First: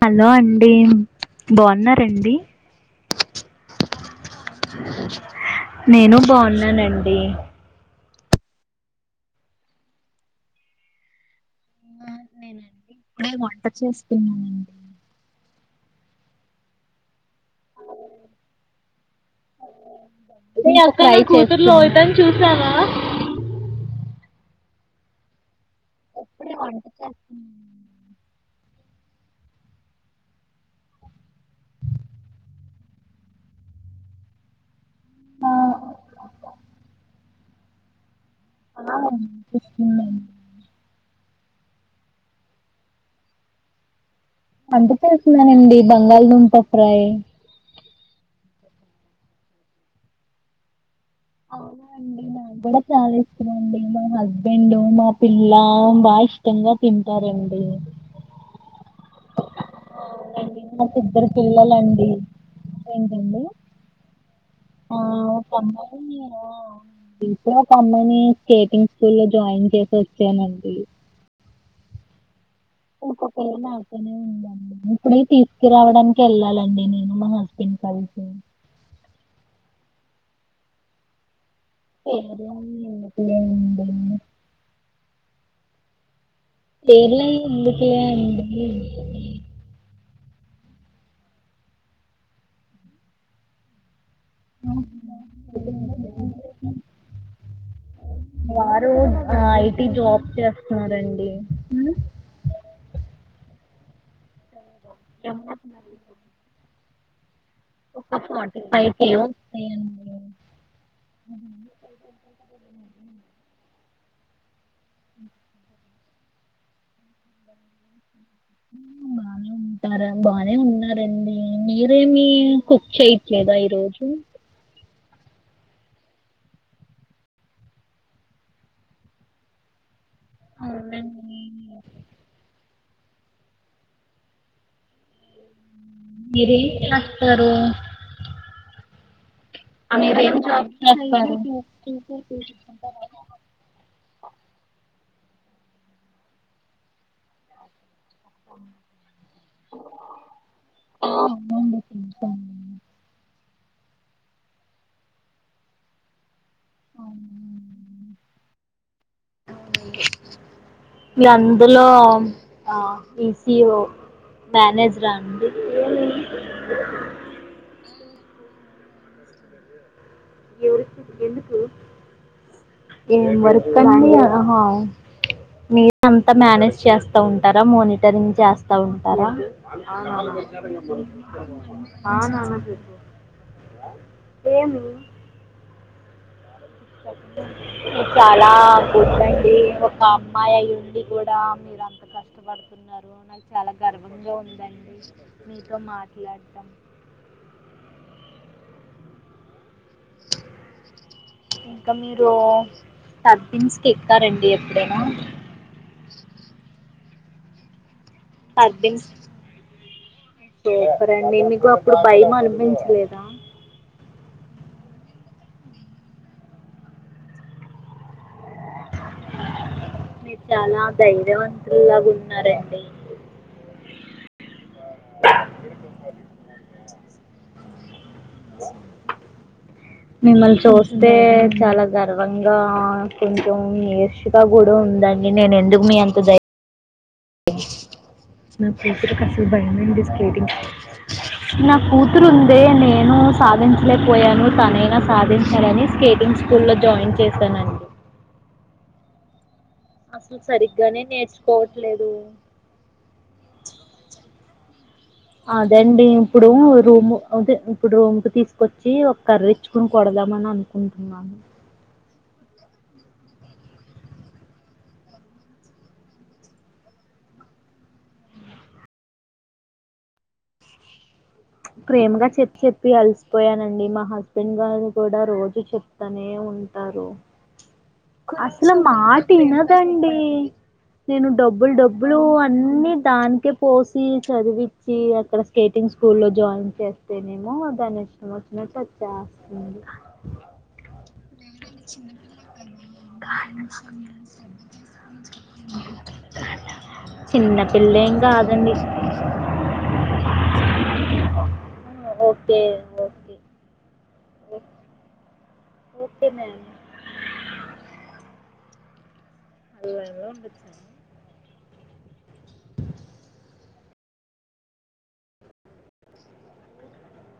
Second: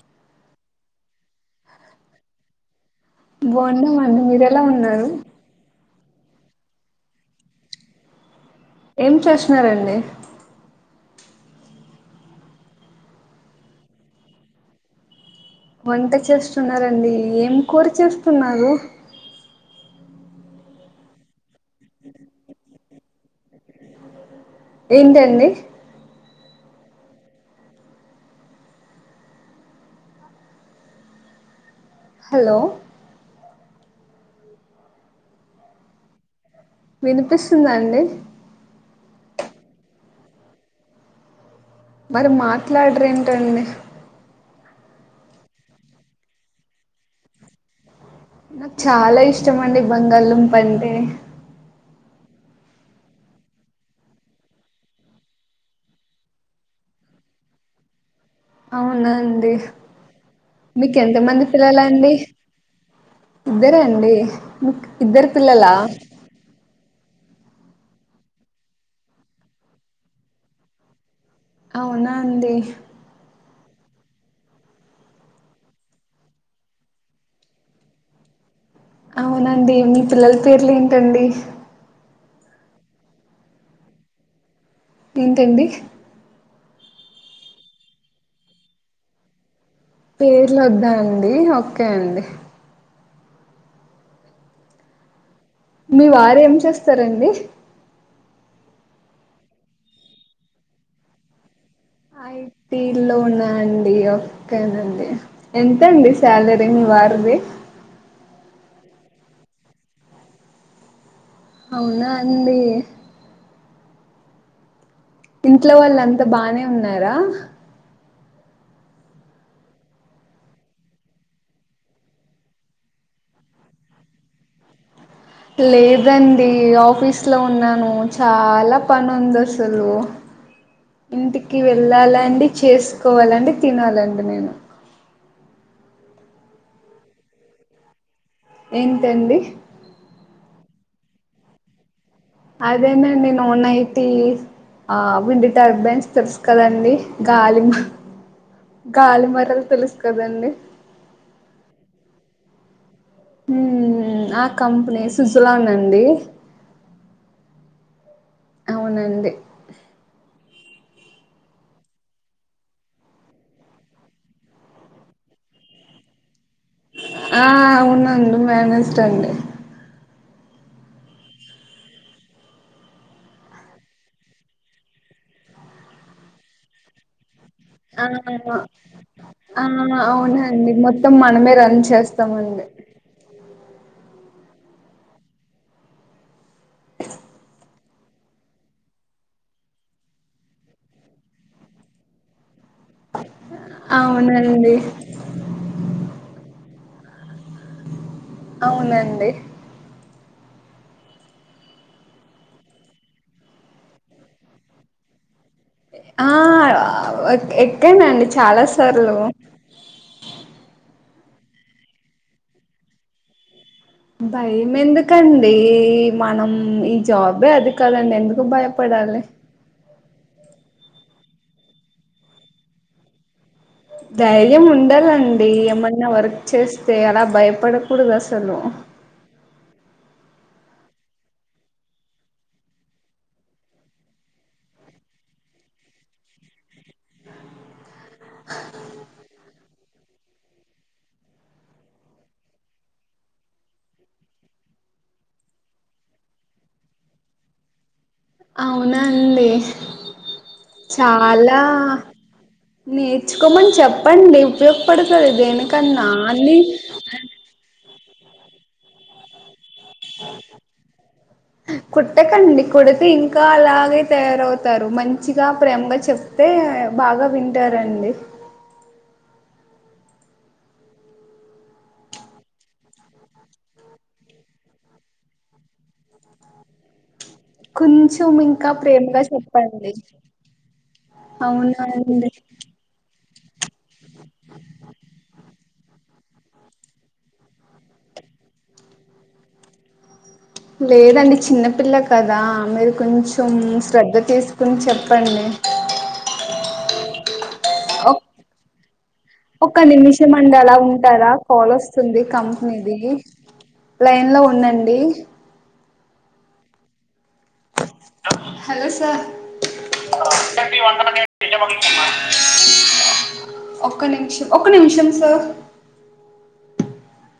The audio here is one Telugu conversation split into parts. హలో అండి బాగున్నారండి బాగుండమండి మీరు ఎలా ఉన్నారు నేను బాగున్నానండి ఏం చేస్తున్నారంండి ఆ నేనండి ఇప్పుడే వంట చేస్తున్నానండి వంట చేస్తున్నండి ఏం ఇంకరు చేస్తున్నారు నే అక్కడయి చతు లోయతని చూసావా ఏంటండి ఇప్పుడే వంట హలో వినిపిస్తుంద అండి ఆ వినిపిస్తుంది అండి మరి మాట్లాడరు ఏంటండి అంత చేస్తున్నానడి బంగాళదుంప ఫ్రై్ నాకు చాలా ఇష్టం అండి బంగాళదుంపంటే అవునా అండి నాకు కూడా చాలా ఇష్టమ అండి మా హస్బెండ్ మా పిల్ల బా ఇష్టంగా తింటారండి అవునా అండి అవునండి, నాకు మీకు ఇద్దరు ఎంతమంది పిల్లల పిల్లలండి అండి ఏంటండి ఇద్దరే అండి మీకు ఆ ఇద్దరు పిల్లలా ఇప్పుడే ఒక అమ్మని స్కేటింగ్ స్కూల్ లో జాయిన్ చేసి వచ్చానండి అవునా అందడి ఇంకొకేళ నాతోనే ఉందండి ఇప్పుడే తీసుకురావడానికి వెళ్ళాలండి నేను మా హస్బెండ్ కలిసి అవునండి మీ పిల్లల పేర్లు ఏంటండి ఎ ఎందుకు ఉ ఏంటండి లేర్లే ఎందుకు పేర్ల వద్దా అండి ఓకే అండి అవు మీ వారు ఏం చేస్తారండి వారు ఐటి జాబ్ చేస్తున్నారండి ఐటీ లోన్ అడియో దండి ఎంతండి సాలరీ వారువ ఒక ఫార్టీ ఫైవ్కి ఏస్తాయండి అవునా అండీ ఇంట్లో వాళ్ళు అంత బానే ఉన్నారా బానే ఉంటారా బానే ఉన్నారండి మీరేమిీ కుక్ చేయట్లేదా ఈరోజు లేదండి ఆఫీస్ లో ఉన్నాను చాలా పని ఉంది అసలు అవునండి ఇంటికి వెళ్ళాలా అండి చేస్త కోవాలండి తినాలండి నేను [unintelligible] ఎంతండి అ అదేనండి నన్ ఐటీ ఆ విండి టర్బైన్స్ తెలుస్ కదండి గాలిం గాలిమరలు తెలుసు కదండి ఆ, అవునండి చేశాను ఆ కంపెనీ [unintelligible] అండి [inaudible] అవునండి అందులో ఈసిఓ మేనేజరా అండి ఆ అవునండి మేనేజర్ అండి ఎవరి ఎందుకు ఏం వర్క్ అడి మీరు అంతా మేనేజ్ చేస్తా ఉంట టారా ఆ మనిటరింగ్ చేస్తా ఉంటారా ఆ అవునండి మొత్తం మనమే రన్ చేస్తామండి ఏమి చాలా కూర్చండి ఒక అమ్మాయి ఉండి కూడా మీరు అంత కష్టపడుతుారు [inaudible] అవునండి అవునండి ఇంకా మీరు టర్పిన్స్కి ఎతారండి ఎప్పుడైనా ఆ ఒక ఎక్కెనండి చాలా టర్బిన్స్ సార్లు సూపర్ అండి మీకు అప్పుడు భయం అనిపించలేదా భయం ఎందుకండి మనం ఈ జాబే అది కదండి ఎందుకు భయపడాలి మీరు చాలా ధైర్యవంతులాగా ఉన్నారండి ధైర్యం ఉన్న [unintelligible] ఏమన్నా వర్క్ చేస్తే అలా భయపడ కుడదు అసలు మిమ్మల్ని చూస్తే చాలా గర్వంగా కొంచెం [unintelligible] కూడా ఉందండి నేను ఎందుకు మీ అంత దైర్యం నా కూతురు ఉందే నేను సాధించలేకపోయాను తనైనా సాధించాలా స్కేటింగ్ స్కూల్లో జాయిన్ చేశానుఅండి అవునా అండి సరిగ్గానే చాలా నేర్చుకోవట్లేదు నేర్చుకోమని చెప్పండి ఉపయోగపడుతది అదే దేనికన్నా అండి ఇప్పుడు అన్ని రూము అదే ఇప్పుడు రూము కి తీసుకొచ్చి ఒక కర్ర ఇచ్చుకుని కొడదామని అనుకుంటున్నాను కొట్టకండి కొడితే ఇంకా అలాగే తయారవుతారు మంచిగా ప్రేమగా చెప్తే బాగా వింటారండి ప్రేమగా చెప్పి చెప్పి అలసిపోయానండి మా హస్బెండ్ గారు కూడా రోజు చెప్ప కొంచెం [unintelligible] ఇంకా అసలు ప్రేమగా మాట చెప్పండి వినదండి నేను డబ్బులు అవునా డబ్బులు అండి అన్ని దానికి పోసి చదివచ్చి అక్కడ స్టేటింగ్స్ స్కూల్ [inaudible] లేదండి చిన్న పిల్లలు కదా మీరు కొంచెం శ్రద్ధ తీసుకుని చెప్పండి చిన్నపిల్ల ఏం కాదండి. ఒక నిమిషం అండి అలా ఉంటారా కాల్ వస్తుంది ఓకే కంపెనీది ఓకే లైన్ లో ఉండండి ఓకే మ్యామ్ హలో సార్ అలా ఎలా ఉండచ్చు అండి ఒక్క నిమిషం ఒక్క నిమిషం సార్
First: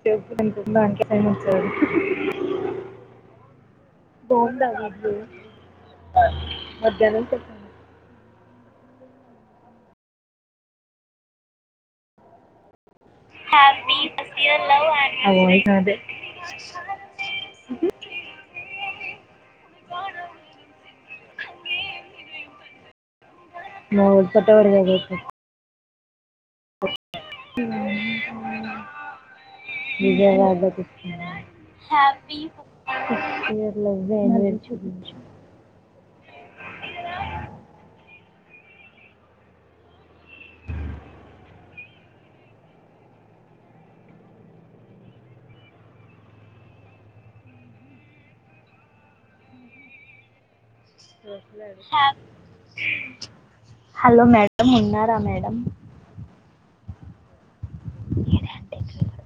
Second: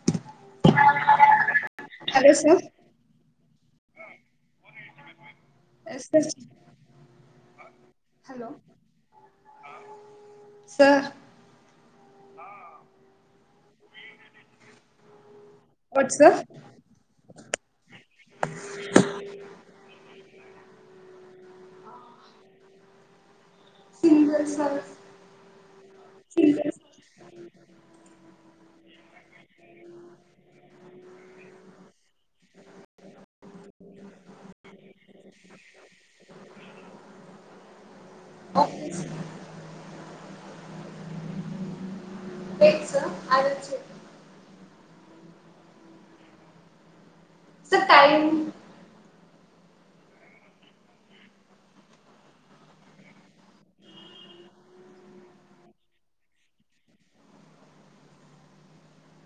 [unintelligible] టైమ్ ఇచ్చారు హలో సార్ బావుందా ఇడ్లీ ఎస్ [unintelligible] హలో ఆ సార్ ఆ happy miss you love and అది ఏమి కాదే వాట్ సార్ సింగల్ నువ్వు సార్ [unintelligible] సింగల్ విజయవాడ హ్యాపీ పుట్టినమ్ హ్యాపీ కుప్పం [unintelligible] చూపించు ఓకే సార్ పిక్స్ అరచ్చు సర్ టైం హలో మేడమ్ ఉన్నారా మేడమ్ ఇది ఏంటి [inaudible]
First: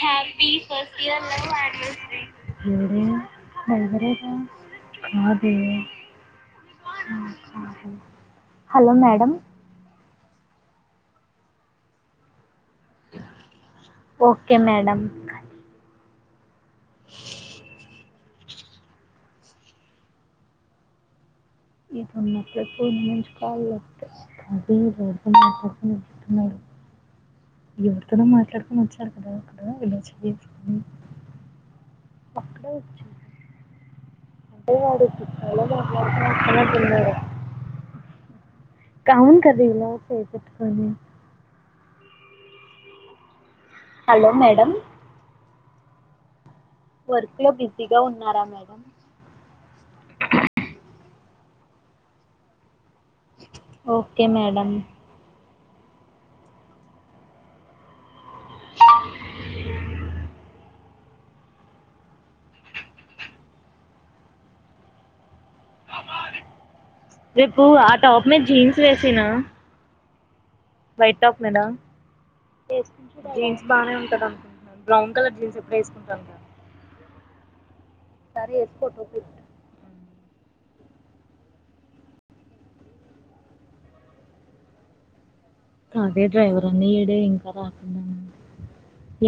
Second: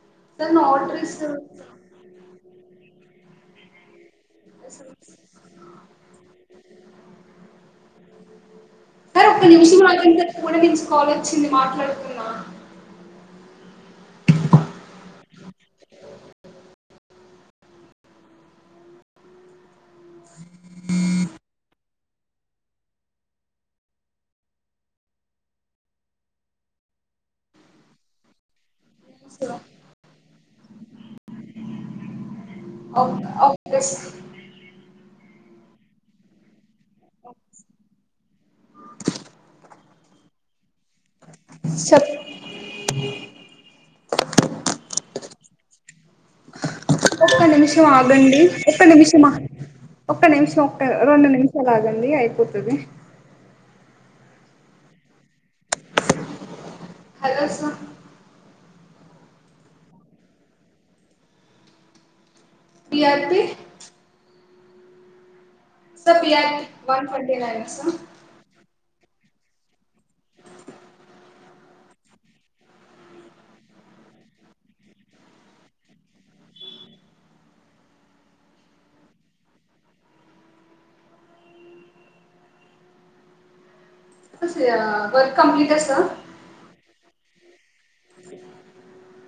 హ్యాపీ సార్ నా ఫస్ట్ ఆర్డర్ ఇయర్ ఇస్తారు లవ్ యానివర్సరీ ఎవడే [unintelligible] హ్ కాదే [unintelligible] కాదే సార్ ఒక నిముషం ఆగండి సార్ పూణే నుంచి కాల్ వచ్చింది మాట్లాడుతున్నా ఓకే మేడమ్ ఇది ఉన్నపుడే పూణే నుంచి కాల్ వొస్తే అది ఎవరితో మాట్లాడుతునాన్నట్లు ఉన్నాడు ఎవరితోన మాట్లాడుకొని వచ్చి అతను సార్ [unintelligible] అల్లో చేయరు హు అవును ఆఫ్ చేసి అంటే వాడు [unintelligible] మాట్లాడుతునట్టు ఉన్నాడు కౌంట్ కర్రీ [unintelligible] పోగోట్ కొని ష ప్ హలొ మేడమ్ ఒక్క నిమిషం బిజీగా ఆగండి ఉన్నారా మేడం ఒక్క నిమిషమ అ ఒక్క నిమిషం రెండు నిమిషాలు ఆగండి అయిపోతది okay madam hello sir C R T sir P R T రేపు ఆ టాప్ మీద జీన్స్ వేసినా వైట్ టాప్ మీద జీన్స్ బానే ఉంటద బ్రౌన్ కలర్ జీన్స్ ఎపుడు వేసుకొని రాలేదా సరే వాస్కో చూసియర మర్ కంప్లీటెడ్ సర్ అన్ని ఇడే ఇంకా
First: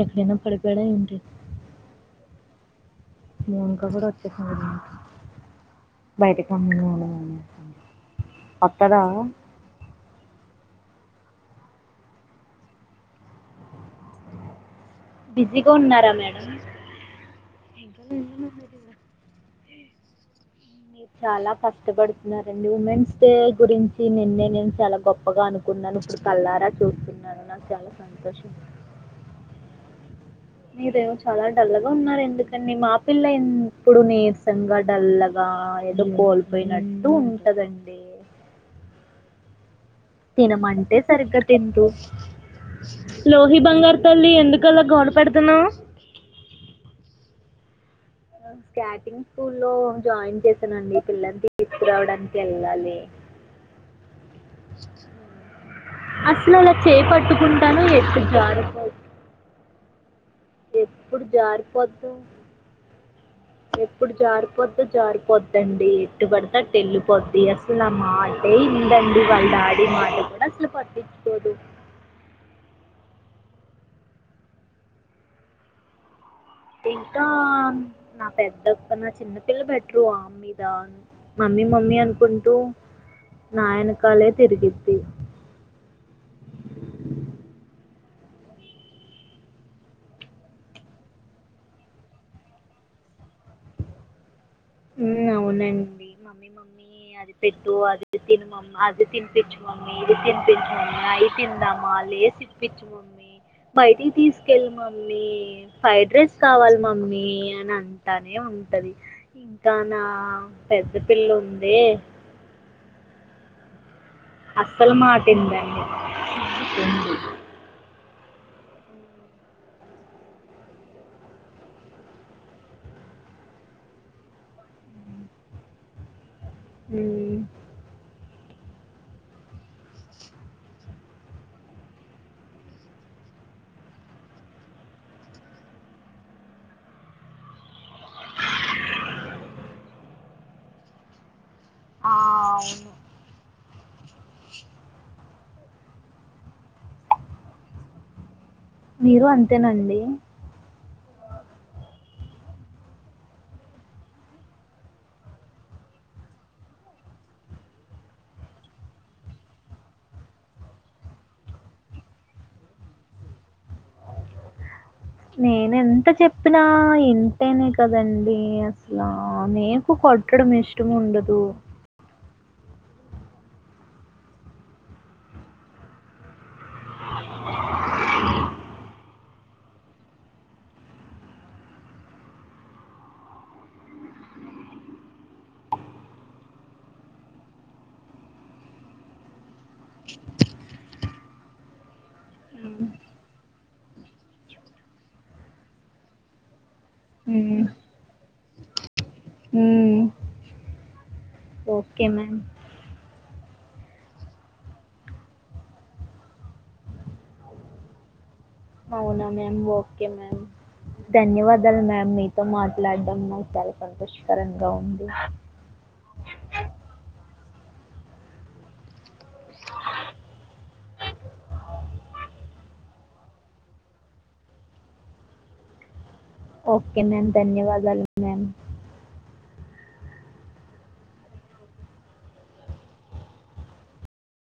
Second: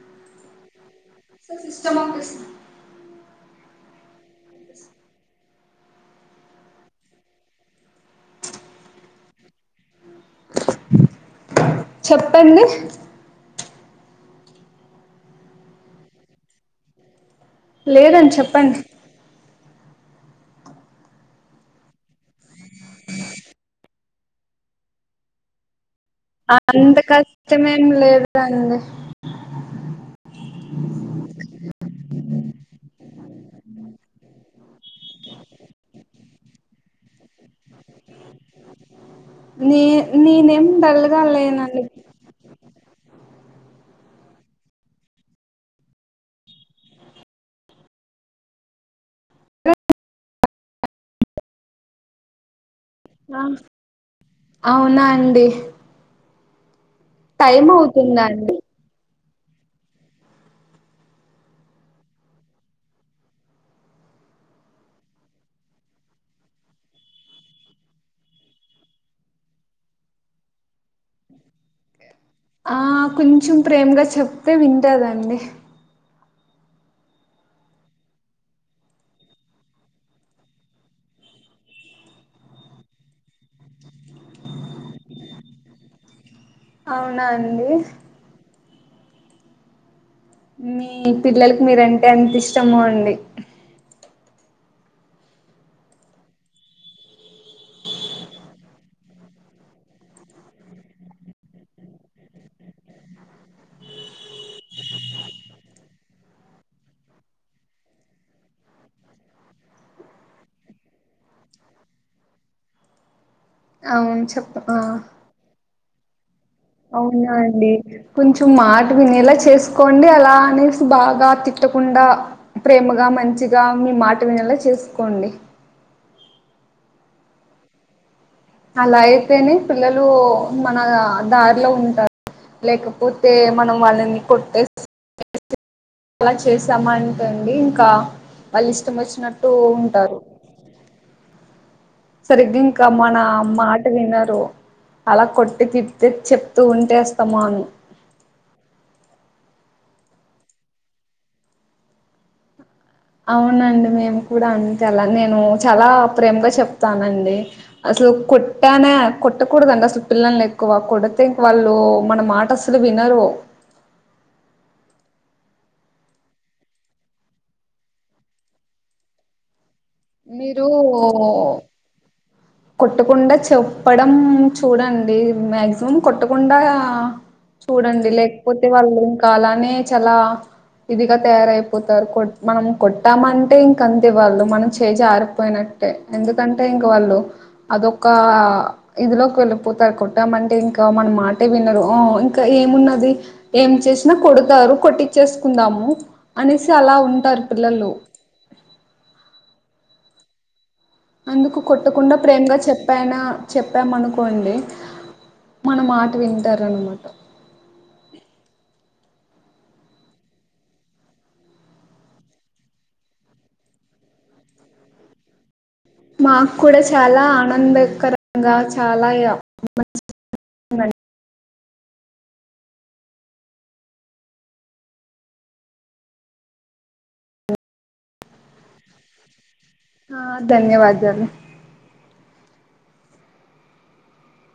ఎక్కడైనా పడిపోయాడా ఏంటి సిస్టామ్ ఆఫీస్ మౌనిక కూడ వచ్చేసింది బయటకి [unintelligible] అక్కడా చెప్పండి బిజీగ ఉన్నార మేడం ఇంకా లేదు లేదండ్ మ్యామ్ ఇది చెప్పండి కూడా మీరు చాలా కష్టపడుతున్నారండి ఉమెన్స్ డే గురించి నిన్నే నేను చాలా గొప్పగా అనుకున్నాను ఇప్పుడు కళ్ళారా అంత చూస్తున్నాను నాకు కష్టంమేం చాలా లేదు అండి మీరేదో చాలా డల్లుగా ఉన్నా రెందుకండి మా పిల్ల ఎప్పుడు నీరసంగా డల్లగా ఏదో కో కోల్పోయినట్టు ఉంటదండి నె నేనేం తినమంటే డల్లగా సరిగ్గా లేనండి తింటూ లోహి బంగారు తల్లి ఎందుకలా గోడ పెడుతున్నావు స్కాటింగ్ స్కూల్లో జాయిన్ చేసానండి పిల్లని తీసుకురావడానికి వెళ్ళాలి అ అవునా అండి నన్ను టైం చేయిపట్టుకుంటాను అవుతుందా ఎప్పుడు అండి జారిపోదు ఎప్పుడు జారిపోతు ఎప్పుడు జారిపొద్దో జారిపోద్దండి ఎటుబడితే అటు వెళ్ళిపోద్ది అసలు నా మాటే విందండి వాళ్ళ డాడి మాట కూడా అసలు పట్టించుకోదు ఆ కొంచెం ప్రేమగా చెప్తే వింటదండి ఇంకా నా పెద్దక్క నా చిన్నపిల్ల బెటరు ఆమ్మీద మీద మమ్మీ మమ్మీ అనుకుంటూ నా యనకాలే తిరిగిద్ది అవునా అండి మీ పిల్లలకు మీరంటే ఎంత ఇష్టమో అండి హుమ్ అవునండి మమ్మీ మమ్మీ అది పెట్టు అది తిను మమ్మీ అది తినిపించు మమ్మీ ఇది తినిపించి మమ్మీ అయి తిందామా లేస్ ఇప్పించు మమ్మీ బయటికి తీసుకెళ్ళు మమ్మీ ఫ్రైడ్ రైస్ కావాలి మమ్మీ అని అంటానే ఉంటది ఇంకా నా పెద్ద పిల్ల ఉందే అవును అస్సలు మాట వినదండి అవున అండి కొంచెం మాట వినేేలా చేసుకోండి అలా అనేసి బాగా తిట్టకుండా ప్రేమగా మంచిగా మీ మాట వినేలా చేసుకోండి ఉహ్మ్ అలా అయితేనే పిల్లలు మన దారిలో ఉంటారు. లేకపోతే మనం వాళ్ళని కొట్టేస్ అలా చేసాం అంటె అండి ఇంకా వాళ్ళు ఇష్టం వచ్చినట్టు ఉంటారు. ఆ! సరిగ్గా ఇంక అవును. మన మాట్ వినరు అలా కొట్టి, తిట్టి చెప్తూ ఉంటే అస్తమను. మీరు అంతేనా అండి. అవునండి మేము కూడా అంతే అలా నేను చాలా ప్రేమగా చెప్తానండి. అసలు కొట్టానే కొట్టకూడదండి అసలు పిల్లల్ని ఎక్కువ కొడితే. ఇంక వాళ్ళు మన మాట అసలు వినరు నేనెంత చెప్పినా ఇంటేనే కదండి. అసలా నేన్ కు కొట్టడం మీరు ఇష్టం ఉండదు. కొట్టకుండా చెప్పడం చూడండి. మ్యాక్సిమం కొట్టకుండా చూడండి. లేక్పోతే వాళ్ళు ఇంకా అలానే చాలా ఇదిగా తయారయిపోతారు. కొ మనం కొట్టామంటే ఇంక అంతేవాళ్ళు మనం చేజారిపోయినట్టే ఎందుకంటే. ఇంక వాళ్ళు అదొక ఇదిలోకి వెళ్ళిపోతారు. కొట్టామంటే ఇంకా మన మాటే వినరు ఇంకా హ్మ్. ఏమున్నది. ఏం చేసినా కొడతారు కొట్టిచ్చేసుకుందాము అనేసి అలా ఉంటారు. హ్మ్. పిల్లలు హ్మ్. అందుకు ఓకే కొట్టకుండా మ్యామ్. ప్రేమగా చెప్పానా. చెప్పామనుకోండి. మనం మాట వింటారున్నమాట. అవునా మ్యామ్ ఓకే మ్యామ్ ధన్యవాదాలు మ్యామ్ మీతో మాట్లాడడం. మాకు చాలా సంతోషకరంగా ఉంది. మాకు కూడా చాలా ఆనందకరంగా చాలా మం [unintelligible] ఓకే మ్యామ్ ధన్యవాదాలు మ్యామ్. ఆహ్ ధన్యవాదాలు.